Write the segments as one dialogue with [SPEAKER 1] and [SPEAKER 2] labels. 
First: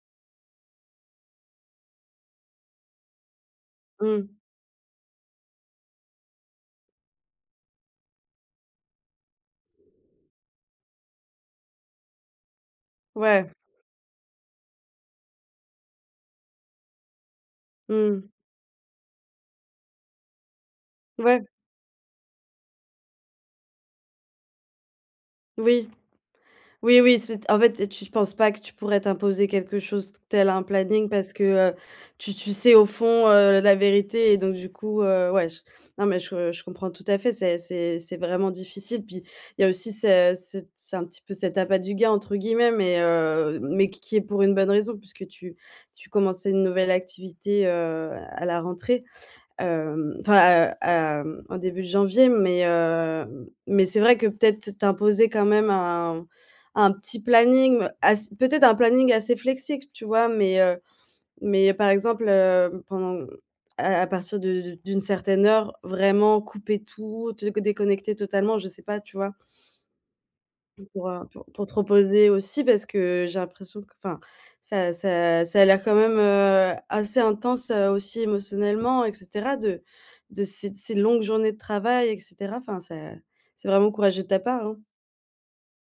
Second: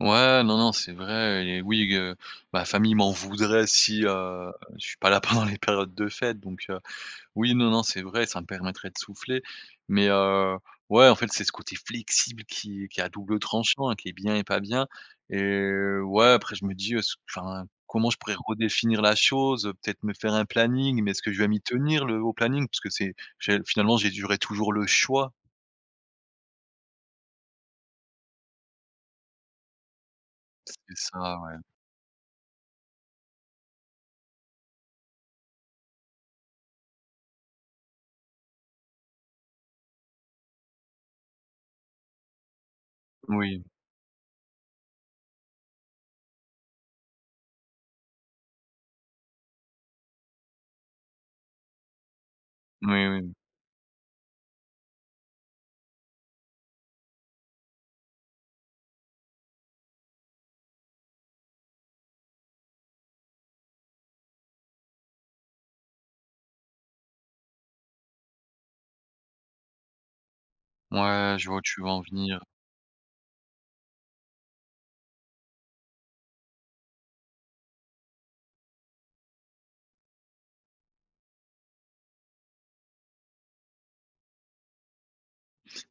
[SPEAKER 1] Ouais, non, non, c'est vrai et oui, g heu, ma famille m'en voudrait si,
[SPEAKER 2] Mmh.
[SPEAKER 1] heu, je suis pas là pendant les périodes de fêtes donc heu, oui, non, non, c'est vrai, ça me permettrait de souffler mais, heu, ouais, en fait, c'est ce côté flexible qui est qui est à double
[SPEAKER 2] Ouais.
[SPEAKER 1] tranchant, qui est bien et pas bien et ouais, après je me dis: «Est-ce que» enfin, comment je
[SPEAKER 2] Mmh.
[SPEAKER 1] pourrais redéfinir la chose? Heu, peut-être me faire un planning mais est-ce que je
[SPEAKER 2] Ouais.
[SPEAKER 1] vais m'y tenir le au planning? Puisque c'est j'ai finalement, j'ai durée toujours le choix.
[SPEAKER 2] Oui, oui, oui. C'est en fait et tu penses pas que tu pourrais t'imposer quelque chose tel un
[SPEAKER 1] C'est
[SPEAKER 2] planning
[SPEAKER 1] ça,
[SPEAKER 2] parce que,
[SPEAKER 1] ouais.
[SPEAKER 2] heu, tu tu sais au fond, heu, la vérité et donc, du coup, heu, ouais, j non, mais je je comprends tout à fait. Ça c'est c'est vraiment difficile. Puis, il y a aussi ce cet c'est un petit peu cet «appât du gain», entre guillemets mais, heu,
[SPEAKER 1] Oui.
[SPEAKER 2] mais qui qui est pour une bonne raison puisque tu tu commençais une nouvelle activité, heu, à la rentrée, hem, enfin, heu, hem, en début de janvier. Mais
[SPEAKER 1] Oui,
[SPEAKER 2] heu
[SPEAKER 1] oui.
[SPEAKER 2] m mais c'est vrai que peut-être t'imposer quand même un un petit planning, ass peut-être un planning assez flexible, tu vois, mais, heu mais par exemple, heu, pendant à à partir de d'une certaine heure, vraiment couper tout, te co déconnecter totalement, je sais pas, tu vois? Et pour, heu,
[SPEAKER 1] Ouais,
[SPEAKER 2] pour
[SPEAKER 1] je vois où
[SPEAKER 2] pour te
[SPEAKER 1] tu veux en
[SPEAKER 2] reposer
[SPEAKER 1] venir.
[SPEAKER 2] aussi, parce que j'ai l'impression q enfin ça ça ça a l'air quand même, heu, assez intense, heu, aussi émotionnellement et cetera, de de ces ces longues journées de travail et cetera. Enfin c'est c'est vraiment courageux de ta part, hein.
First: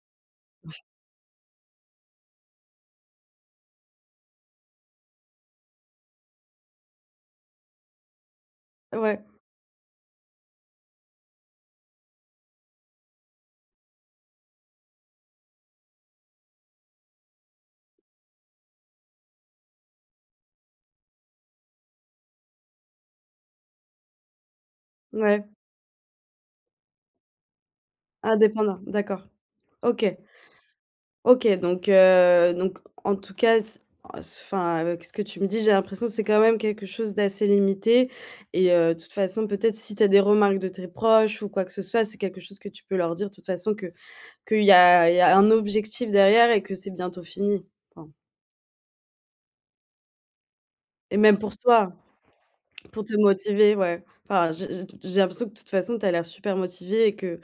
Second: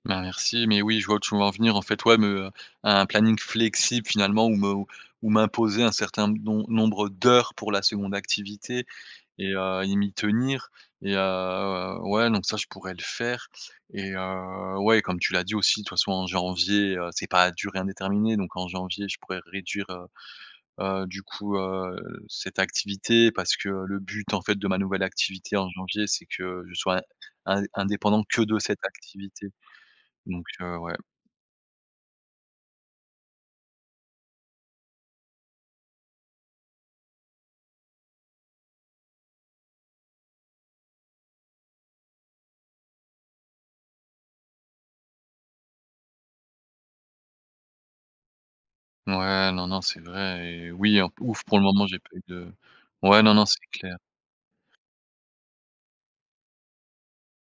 [SPEAKER 1] Ben, merci, mais oui, je vois où tu veux en venir, en fait, ouais, me, heu, un planning flexible finalement ou me ou m'imposer un certain d nom nombre d'heures pour la 2nde activité
[SPEAKER 2] Ouais.
[SPEAKER 1] et heu et m'y tenir et heu, ouais, donc ça je pourrais le faire et heu, ouais, comme tu l'as dit aussi de toute façon, en janvier, heu, c'est pas à durée indéterminée donc en janvier je pourrais réduire, heu, heu, du coup, heu, cette activité, parce que le but, en fait, de ma nouvelle
[SPEAKER 2] Ouais.
[SPEAKER 1] activité en janvier, c'est que je sois in indé indépendant que de
[SPEAKER 2] Indépendant?
[SPEAKER 1] cette
[SPEAKER 2] D'accord.
[SPEAKER 1] activité,
[SPEAKER 2] OK.
[SPEAKER 1] donc heu, ouais.
[SPEAKER 2] OK, donc heu, donc en tout cas, c enfin, avec ce que tu me dis, j'ai l'impression que c'est quand même quelque chose d'assez limité et heu, de toute façon, peut-être si tu as des remarques de tes proches ou quoi que ce soit, c'est quelque chose que tu peux leur dire, de toute façon, que qu'il y a il y a un objectif derrière et que c'est bientôt fini. Enfin
[SPEAKER 1] Ouais, non, non, c'est vrai et oui, en p
[SPEAKER 2] Et même
[SPEAKER 1] ouf,
[SPEAKER 2] pour
[SPEAKER 1] pour le moment
[SPEAKER 2] toi,
[SPEAKER 1] j'ai pas eu de
[SPEAKER 2] pour te
[SPEAKER 1] ouais, non, non, c'est
[SPEAKER 2] motiver,
[SPEAKER 1] clair.
[SPEAKER 2] ouais. Enfin, j'ai j'ai t j'ai l'impression que, de toute façon, tu as l'air super motivé et que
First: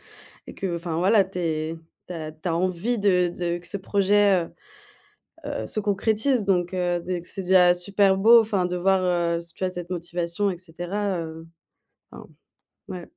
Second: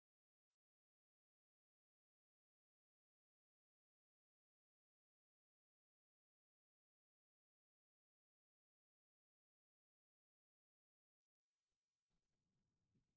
[SPEAKER 2] et que enfin voilà, tu es tu as tu as envie de de que ce projet, heu, heu, se concrétise, donc heu, d c'est déjà super beau, enfin, de voir, heu, si tu as cette motivation et cetera, heu, enfin, ouais.